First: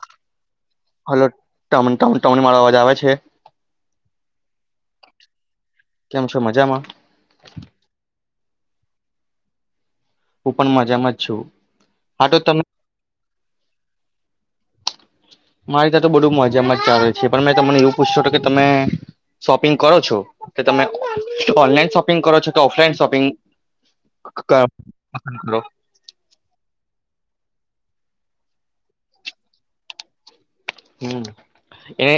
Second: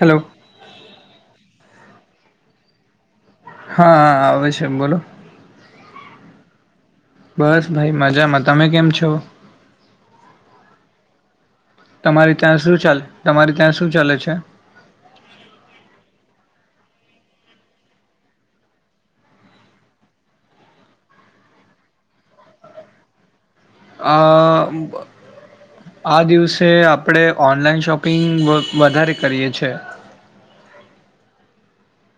Hello hello. Town, town, town, મારો અવાજ આવે છે. હા, આવે છે, એમ બોલો. કેમ છો, મજામાં? બસ ભાઈ, મજામાં. તમે કેમ છો? હું પણ, મજામાં જ છું. હા તમારી તો ત્યાં તમે શું ચાલતું છે? તમારી ત્યાં શું ચાલે છે? મારી ત્યાં તો બધુ મજામાં જ ચાલે છે, પણ મે તમને એવું પૂછતો કે તમે શોપિંગ કરો છો કે તમે ઓનલાઈન શોપિંગ કરો છો કે ઓફલાઈન શોપિંગ? અ કરો આ દિવસે આપણે ઓનલાઈનશોપિંગ પિંન વધારે કરીએ છે. હમ, એને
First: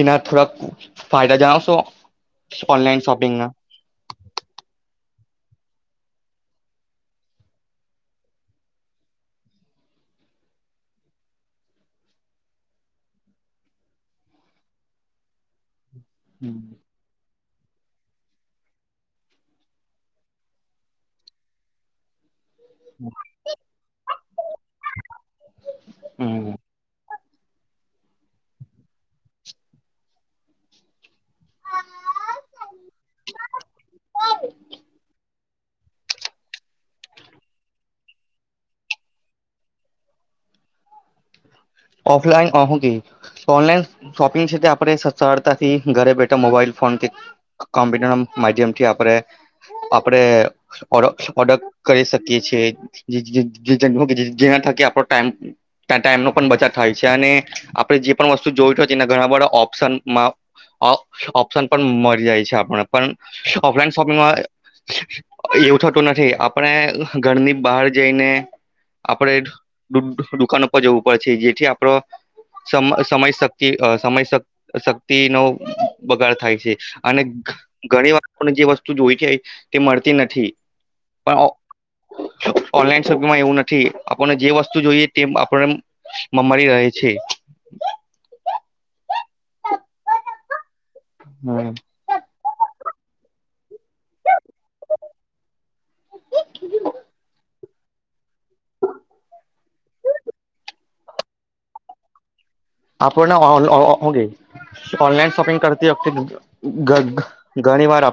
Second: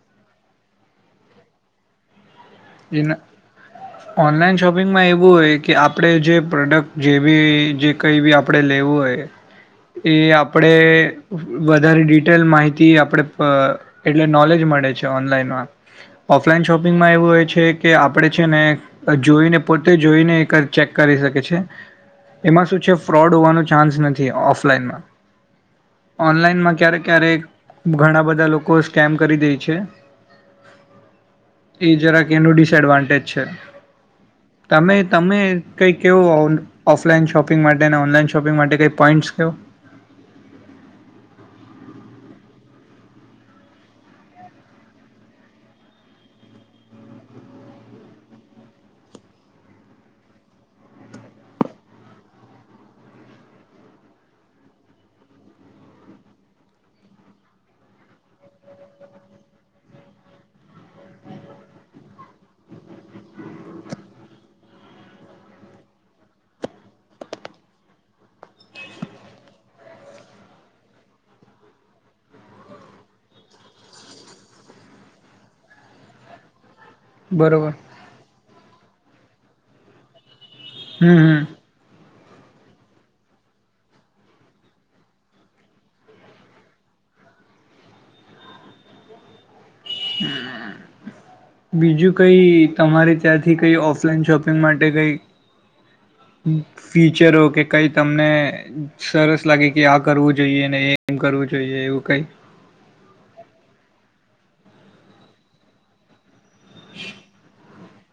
એના થોડાક ફાયદા જણાવશો? ઓનલાઈન શોપિંગના ઓનલાઈન શોપિંગમાં એવું. એવું હોય કે, આપણે જે પ્રોડક્ટ જે બી જે કઈ બી આપણે લેવું હોય, એ આપણે વધારે ડિટેલ માહિતી આપણે એટલે નોલેજ મળે છે ઓનલાઈનમાં ઓફલાઈન શોપિંગમાં એવું હોય છે. છે કે, આપણે છે ને જોઈને પોતે જોઈને એક ચેક કરી શકે છે. એમાં શું છે, ફ્રોડ હોવાનો ચાન્સ નથી ઓફલાઈનમાં, હમ ઓનલાઈનમાં ક્યારે-ક્યારેક ઘણા બધા લોકો સ્કેમ કરી દે છે, એ જરા એ ડિસડવાન્ટેજ છે. તમે તમે કઈ કેવો, ઓફલાઈન શોપિંગ માટે ઓનલાન શોપિંગ માટે કઈ પોઈન્ટ કેવો? ઓફલાઈન ઓનલાઈન શોપિંગ છે, તે આપણે સરળતાથી ઘરે બેઠા મોબાઈલ ફોન કે કમ્પ્યુટર ના માધ્યમથી આપણે આપણે ઓર્ડર કરી શકીએ છીએ, જેના થકી આપ ટાઈમનો પણ બચી થાય છે, અને આપે જે પણ વસ્તુ જોય હોય એ ઘણા બધા ઓપ્શન ઓપ્શન પણ મળી જાય છે. આપ પણ ઓફલાઈન શોપિંગમાં એવું થતું નથી, આપણે ઘરની બહાર જઈને આપણે દુકાનો પર જવું પડે. થી આપણો સમ સમય શક્તિ, સમય શક્તિ નો બગાડ થાય છે. અને બરોબર ઘણી વાર જે વસ્તુ જોઈએ છે તે મળતી નથી. હમ, પણ હમ. ઓનલાઈન શોપિંગમાં એવું નથી, આપણને જે વસ્તુ જોઈએ તે આપણે મળી રહે છે. હમ. બીજું કઈ? તમારે ત્યાંથી કંઈ ઓફલાઈન શોપિંગ માટે કંઈ ફીચરો કે કંઈ તમને? સરસ લાગે કે આ કરવું જોઈએ ને એ એમ કરવું જોઈએ એવું કઈ આપણ ઓગ ઓનલાઈન શોપિંગ કરતી ઘણી વાર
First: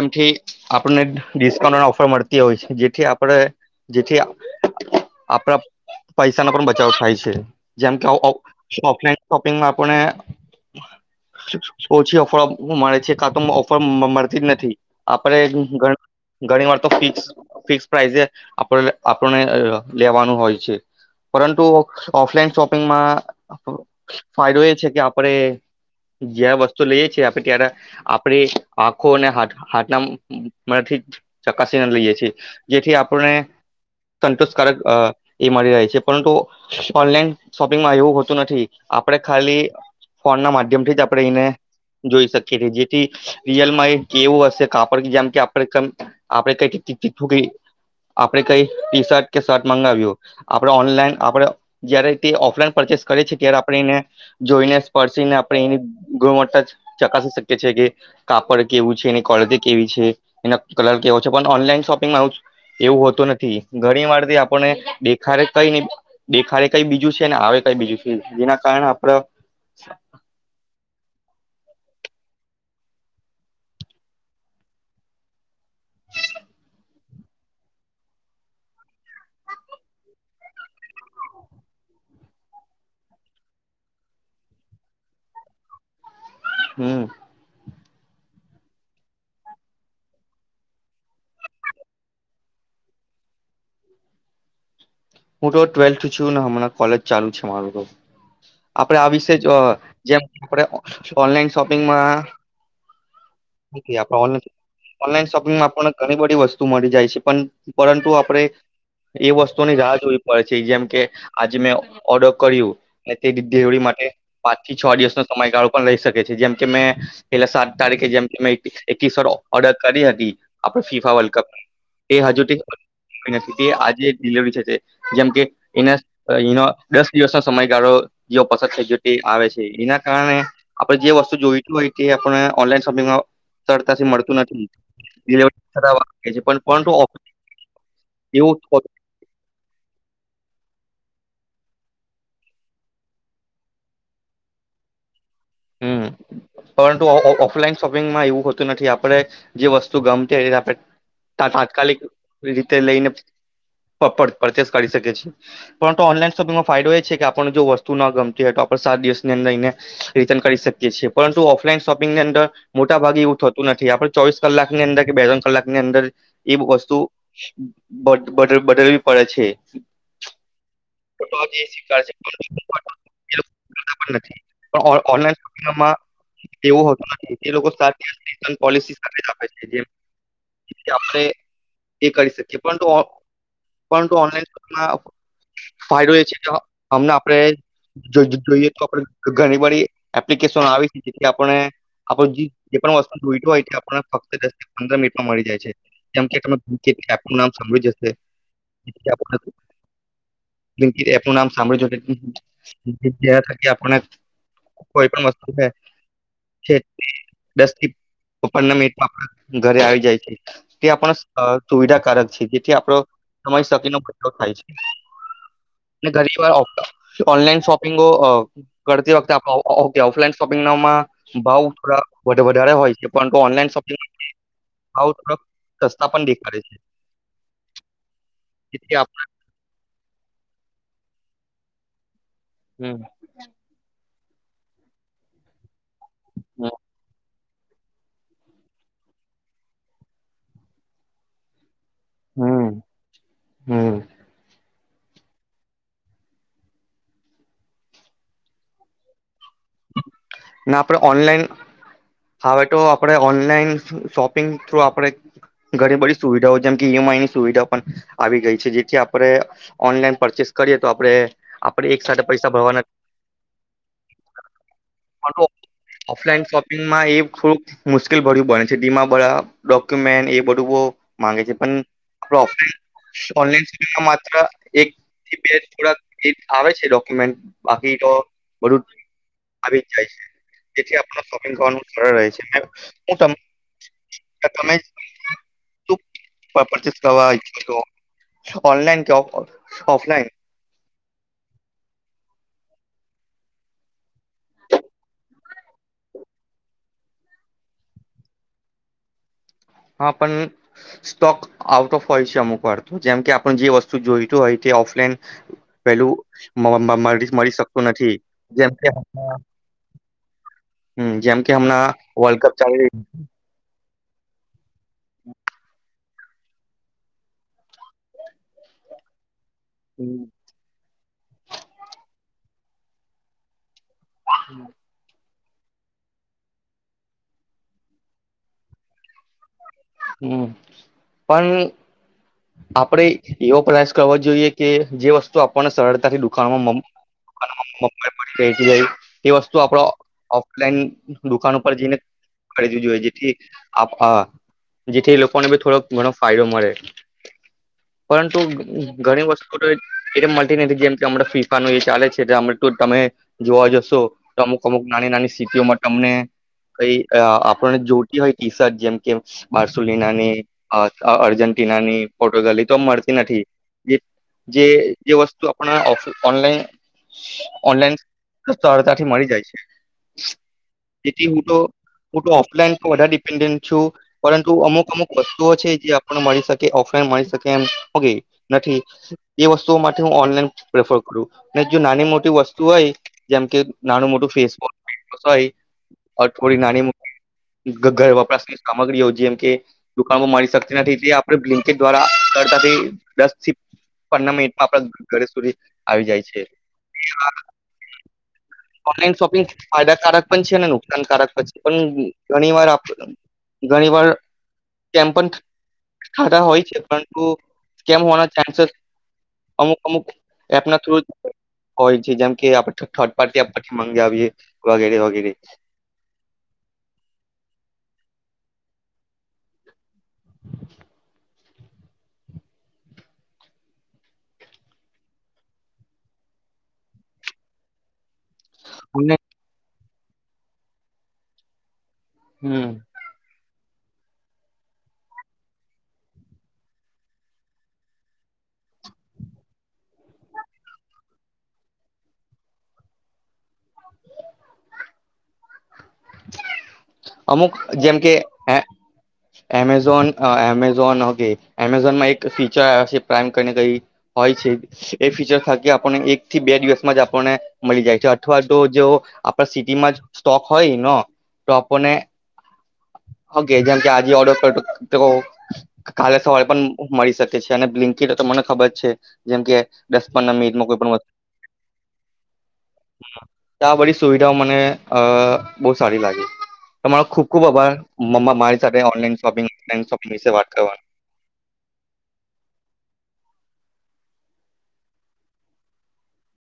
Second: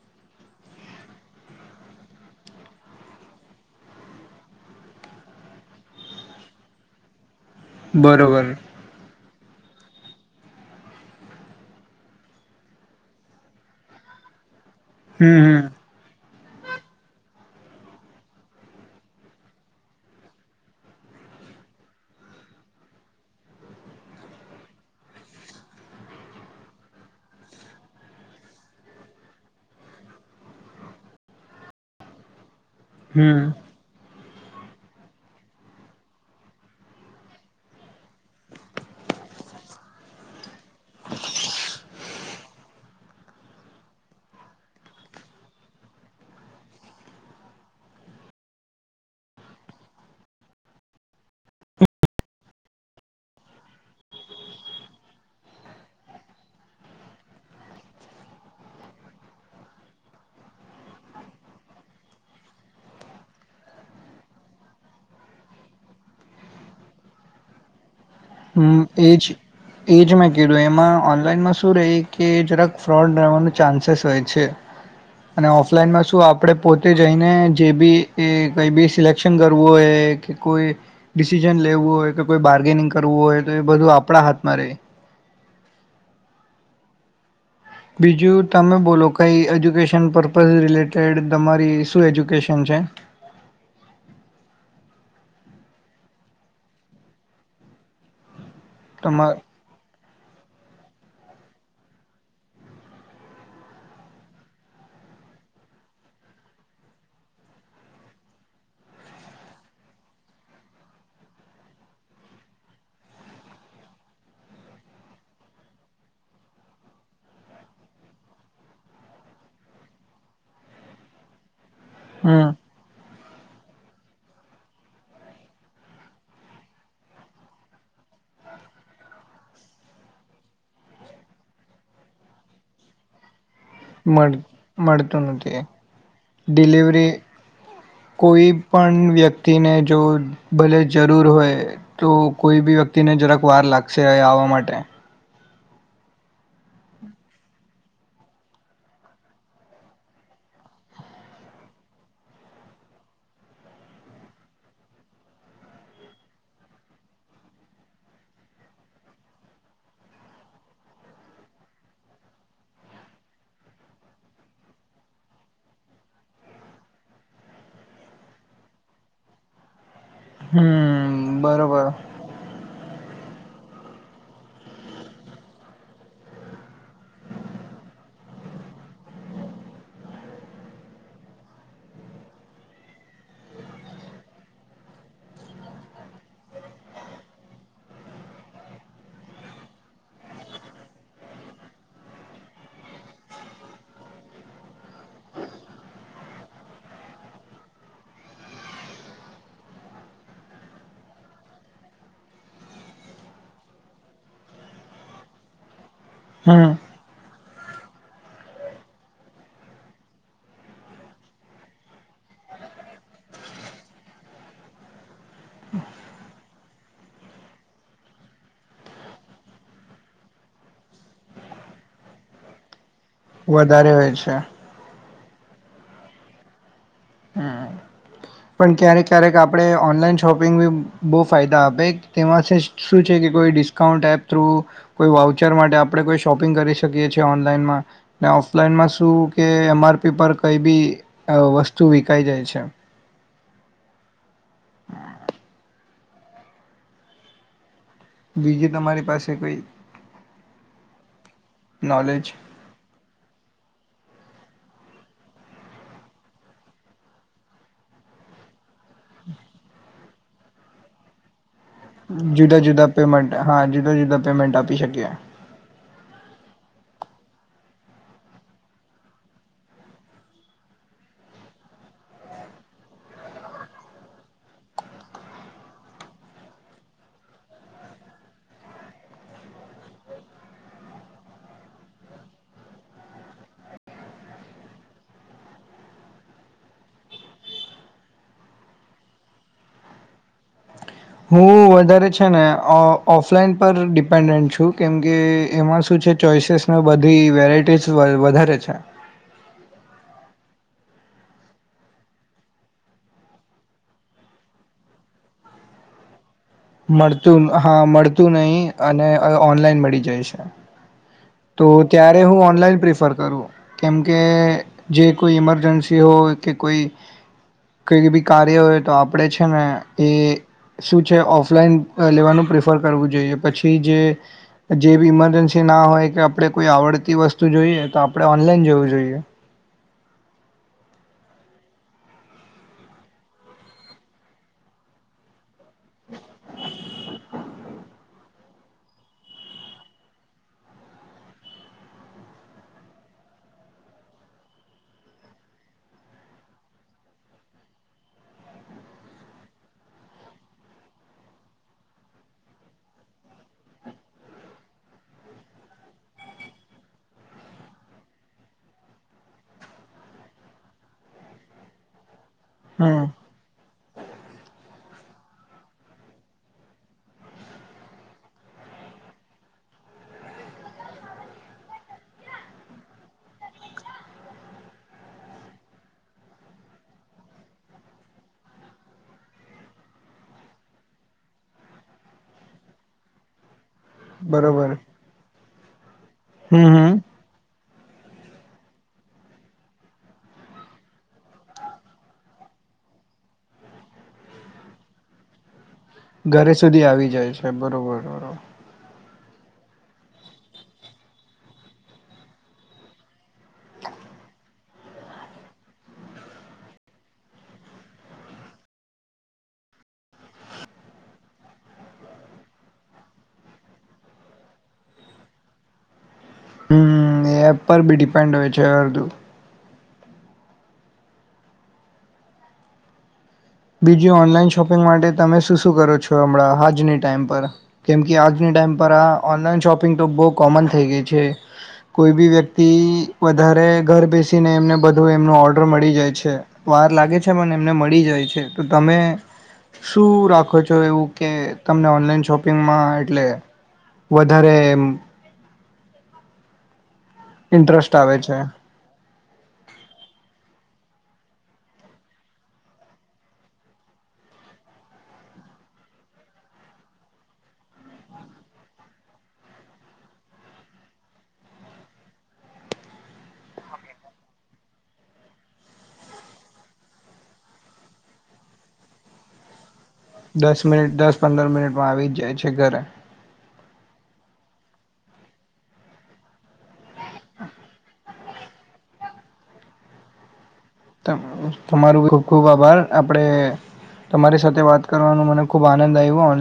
એથી આપિઉન્ટ ઓફર મળતી હોય છે જેથી આપ જેથી આપણા પસા બચાવ થાય છે જેમ બરોબર કેફલાઈન શોપિંગમાં આપને ઓછી ઓફર મળે છે કાં તો ઓફર મળતી જ નથી હમ હમ આપડેણ ઘણી વાર તો ફિક્સ ફિક્સ પ્રાઈસે આપ આપણને લેવાનું હોય છે પરંતુ ઓફલાઈન શોપિંગમાં ફાયદો એ છે કે આપણે જ્યા વસ્તુ લઈએ છીએ આપણે ત્યારે આપણે આખો અને હાથના મથી ચકાસીને લઈએ છી જેથી આપણે હમ સંતોષકારક એ મળી રહે છે પરંતુ ઓનલાઈન શોપિંગમાં એવું હોતું નથી આપણે ખાલી ફોન ના માધ્ય જેમ થી જ આપણે એને જોઈ શકીએ જેથી રયલમાં એવું હશે કાપડ જેમ કે આપ આપે કઈ આપે કઈ ટી શર્ટ કે શર્ટ મંગાવ્યું આપણે ઓનલાઈન આપણેે જયારે તે ઓફલાઈન પરચેસ કરીએ છેએ ત્યારે આપણે એને જોઈને સ્પર્શને આપણે એની ગુણવતા ચકાસી શકીએ છીએ કે કાપડ કેવું છે એની ક્વલિટી કેવી છે એના કલર કેવો છે પણ ઓનલાઈન શોપિંગ આવું એવું હોતું નથી ઘણી વારથી આપને ખ કઈ ન દેખા કઈ બીજું છે ને આવે કઈ બીજું છે જેના હ કારણે આપડે એજ એજ મેં કેું એમાં ઓફલાઈનમાં શું રહી કે જરાક ફ્રોડ રહેવાનો ચાન્સેસ હોય છે અને ઓફલાઈનમાં શું આપણે પોતે જઈને જે બી એ કઈ બી સિલેક્શન કરવું હોય કે કોઈ ડિસિજન લેવું હોય કે કોઈ બાર્ગેનિંગ કરવું હોય તો એ બધું આપણા હાથમાં ર હમ બીજું તમે બોલો કઈ એજ્યુકેશન પર્પઝ રિલેટેડ તમારી શું એજ્યુકેશન છે હું તો ટ્વેલ્થ છું ને હમણાં કોલેજ ચાલુ છે મારું તો આપડે આ તમા વિશે જ જેમ આપણે ઓનલાઈન શોપિંગમાં ઓનલાઈન શોપિંગમાં ઘણી બધી વસ્તુ મળી જાય છે પણ પરંતુ આપણે એ વસ્તુની રાહ જોવી પડે છે જેમકે આજે મેં ઓર્ડર કર્યું અને તે ડિલિવરી માટે પાંચ થી છ દિવસનો સમયગાળો પણ લઈ શકે છે જેમ કે મેં પેલા સાત તારીખે જેમ મે એકસ વ ઓર્ડર કરી હતી આપ ફીફા વર્લ્ડ કપ એ હજુથી હમ નથી તે આજે ડિલવરી છે તે જેમ કે એના એનો દસ દિવસ ના સમય પસંદ છે આવે છે એના કારણે આપણેે જે વસ્તુ જોઈ હોય તે આપ ઓનલાઈન શોપિંગમાં સરળતાથી મળ મળતું નથી મળતું નથી ડિલિવરી થતા વાર લાગે છે પણ પરંતુ ડિલિવરી કોઈ એવું પણ વ્યક્તિને જો ભલે જરૂર હોય તો કોઈ બી વ્યક્તિને જરાક વાર લાગશે આવવા માટે હમ પરંતુ ઓફલાઈન શોપિંગમાં એવું હોતું નથી આપણે જે વસ્તુ ગમતી હોય એ આપણે તાત્કાલિક રીતે લઈને પરચેસ કરી શકી છએ પરંતુ ઓનલાઈન શોપિંગમાં ફાયદો એ છે કે આપણ જો વસ્તુ ના ગમતી હોય તો આપ સાત દિવસની અંદર લઈને રિટર્ન કરી શકીએ છીએ પરંતુ ઓફલાઈન શોપિંગની અંદર મોટા ભાગે એવું થતું નથી આપડ ચોવીસ કલાકની અંદર કે બે ત્રણ કલાકની અંદર એ વસ્તુ બદલવી પડે છે હમ ફટ જે બરોબર સ્શે નથી પણ ઓલાપ એવો નથી છે કરી શકી ફાયદો અમને આપણે જોઈએ તો આપ ઘણી બ એપ્લિકેશ આવી જે આપણે આપ વસ્તુ જોઈ હોય આપને ફ પંદ મિનિટમાં મળી જાય છેમમ સાંભળી જશે લિ એનું નામ સાંભળ્યું થ આપણને કોઈ પણ વસ્તુ છે હમ છે દસ થી પંદર મિનિટમાં આપ ઘરે આવી જાય છે તે આપણ સુવિધાકારક છે જેથી આપડો સમય શકી નો બદલો થાય છે ઘરી વાર ઓનલાઈન શોપિંગો કરતી વખતે આપ ઓફલાઈન શોપિંગમાં ભાવ થોડા વધારે હોય છે પરંતુ ઓનલાઈન વધારે શોપિંગ હોય છે ભાવ સસ્તા પણ દેખાડે છે હમ પણ જેથી ક્યારેક આપ ક્યારેક આપડણે ઓનલાઈન શોપિંગ બી બહુ ફાયદા આપે તેમાંથી હમ શું છે કે કોઈ ડિસ્કાઉન્ટ એપ થ્રુ કોઈ વાઉચર માટે આપ આપણે કો શોપિંગ કરી શએ છીએ ઓનલાન ઓફલાઈનમાં શું કે એમ આરપી પર કઈ બી વસ્તુ શું વિકઈ જાય છે હમ બીજું તમારી પાસે કોઈ ના આપડે ઓનલાઈન નોલેજ હવે તો આપડે ઓનલાઈન શોપિંગ થ્રુ આપણે ઘણી બધી સુવિધાઓ જેમ કે ઈએમ આઈની સુવિધાઓ પણ આવી ગઈ છે જેથી આપણે ઓનલાઈન પરચેસ કરીએ તો આપણે આપણે એક સાથે પૈસા જુદા ભરવા જુદા નથી પેમેન્ટ હા જુદા જુદા પેમેન્ટ આપ આપી શક્યા ઓફલાઈન શોપિંગમાં એ થોડુંક મુશ્કેલ ભર્યું ભણે છે ડીમા ભરા ડોક્યુમેન્ટ એ બધું માંગે છે પણ આપ ઓનલાનોપ માત્ર એકથી બે થોક આવે છે ડોક્યુમેન્ટ બાકી તો બું આવી જ જાય છે તેથી આપોપિંગ સરચ કરવાઈછનલા કેફ હું વધારે છે ને ઓફલાઈન પર ડિપેન્ડન્ટ છું કેમકે એમાં શું છે ચોઈસીસ બધી વેરાયટીસ વધારે છે હા પણ સ્ટોક આઉટ ઓફ હોય છે અમુક વાર તો જેમ કે આપણ જે વસ્તુ જોઈતું હોય તે ઓફલાઈન પેલું મ મ મળી મળતું મળી હા શકતું નથી મળતું નહીિ જેમ કે અને ઓનલાઈન મળી જાયશે હમ જેમ કે તો હમણાં ત્યારે વર્લ્ડ હું કપ ચાલી ઓનલાઈન પ્રિફર કરું કેમ કે જે કોઈ એઇમરજન્સી હો કે કોઈ કઈ બી કાર્ય હોય તો આપણેે જ રહી શ છે ઓફલાઈન લેવાનું ઓફર કરવું જોઈએ પછી જે જેી ઇમરજન્સી પી ના હોય કે આપણે કોઈ આવડતી વસ્તુ જોઈએ તો આપણે ઓનલાઈન જોવું જોઈએ હમ પણ આપણેે એવો પ્રયાસ કરવો જોઈએ કે જે વસ્તુ આપને સરળતાથી દુનો એ વસ્તુ આપ ઓફલાઈન દુકાન ઉપર જઈને ખરીવી જોઈએ જેથી જેથી લોકોને બી થોડો ઘણો ફાયદો મળે પરંતુ ઘણી વસ્તુ તો એ મળતી નથી જેમ કેમણા ફીફાનું એ ચાલે છે તમે જોવા જશો અમુક અમુક નાની નાની સ્થિતિઓમાં તમને ક આપણને જોતી હોય ટી શર્ટ જેમ કે બાર્સોલનાની અર્જેન્ટિના ની ફોટો ગલી તોમ હમ મળતી નથી જે જે વસ્તુ આપ ઓનલાન ઓનલાનથી મળી જાય છે તેથી હું તો ઓફલાઈન વધારે [unintelligible] છું પરંતુ અમુક અમુક વસ્તુઓ છે જે આપને મળી શકે ઓફલાઈન મળી શકે [unintelligible] એમ નથી એ વસ્તુઓ માટે હું ઓનલાઈન પ્રેફર કરું જો નાની મોટી વસ્તુ હોય જેમકે નાનું મોટું [unintelligible] બરોબર થોડી હમ નાની હમ મોટી ઘ ઘર વપરાસની સામગ્રી યોજ જેમ કે દુકાનમાં મળી શકતી નથી તે આપણે [unintelligible] દ્વારા કરતા દસ થી પંદર મિનિટમાં આપણા ઘરે સુધી આવી જાય છે ઘરે સુધી આવી જાય છે બરોબરબર ઓનલાઈન ફાયદાકારક પણ છે નુકસાનકારક પણ છે પણ ઘણી વાર ઘણી વાર કેમ પણ થતા હોય છે પરંતુ સ્કેમ હોવાના [unintelligible] અમુક અમુક એપના થ્રુ જ હોય છે જેમ કે આપડે [unintelligible] પાર્ટી એપ પરથી [unintelligible] વગેરે વગેરે હમ એ એપર ભી ડિપેન્ડ હોય છે અરધું બીજું ઓનલાઈન શોપિંગ માટે તમે શું શું કરો છો હમણાં હાજની ટાઈમ પર કેમ આજની ટાઈમ પર આ અને ઓનલાઈન શોપિ તો બો કોમન થઈ ગઈ છે કોઈ ભી હમ વ્યક્તિ વધારે ઘર બેસીને એમને બધું એમનો ઓર્ડર મળી જાય છે વાર લાગે છે પણ એમને મળી જાય છે તો તમે શું રાખો છો એવું કે તમને ઓનલાઈન શોપિંગમાં એટલે વધારે એમ અમુક ઇન્ટરેસ્ટ જેમ કે આવે છે એ એમેઝોનમે એમે [unintelligible] એમેઝોનમાં એક ફીચર આવે છે પ્રાઈમ કઈને કઈ હોય છે એ ફીચર ખાકી આપને એક થી બે દિવસમાં જ આપણને મળી જાય છે અથવા તો જો આપણા સિટીમાં જ સ્ટોક હોયનો તો લોકોને [unintelligible] જેમકે આજે ઓર્ડર કાલે સવારે પણ મળી શકે છે અને [unintelligible] મને ખબર છે જેમકે દસ મિનિટ દસ પંદર મિનિટમાં આવી જ જાય છે ઘરે આ બધી સુવિધાઓ મને અ બો સારી લાગી તમારો ખુબ ખુબ આભાર મમ્મા મારી સાથે ઓનલાઈન શોપિંગ ઓલાઈન શોપિંગ વિશે વાત કરવા તમારું ખુબ ખુબ આભાર આપડે તમારી સાથે વાત કરવાનો મને ખુબ આનંદ આવ્યો ઓન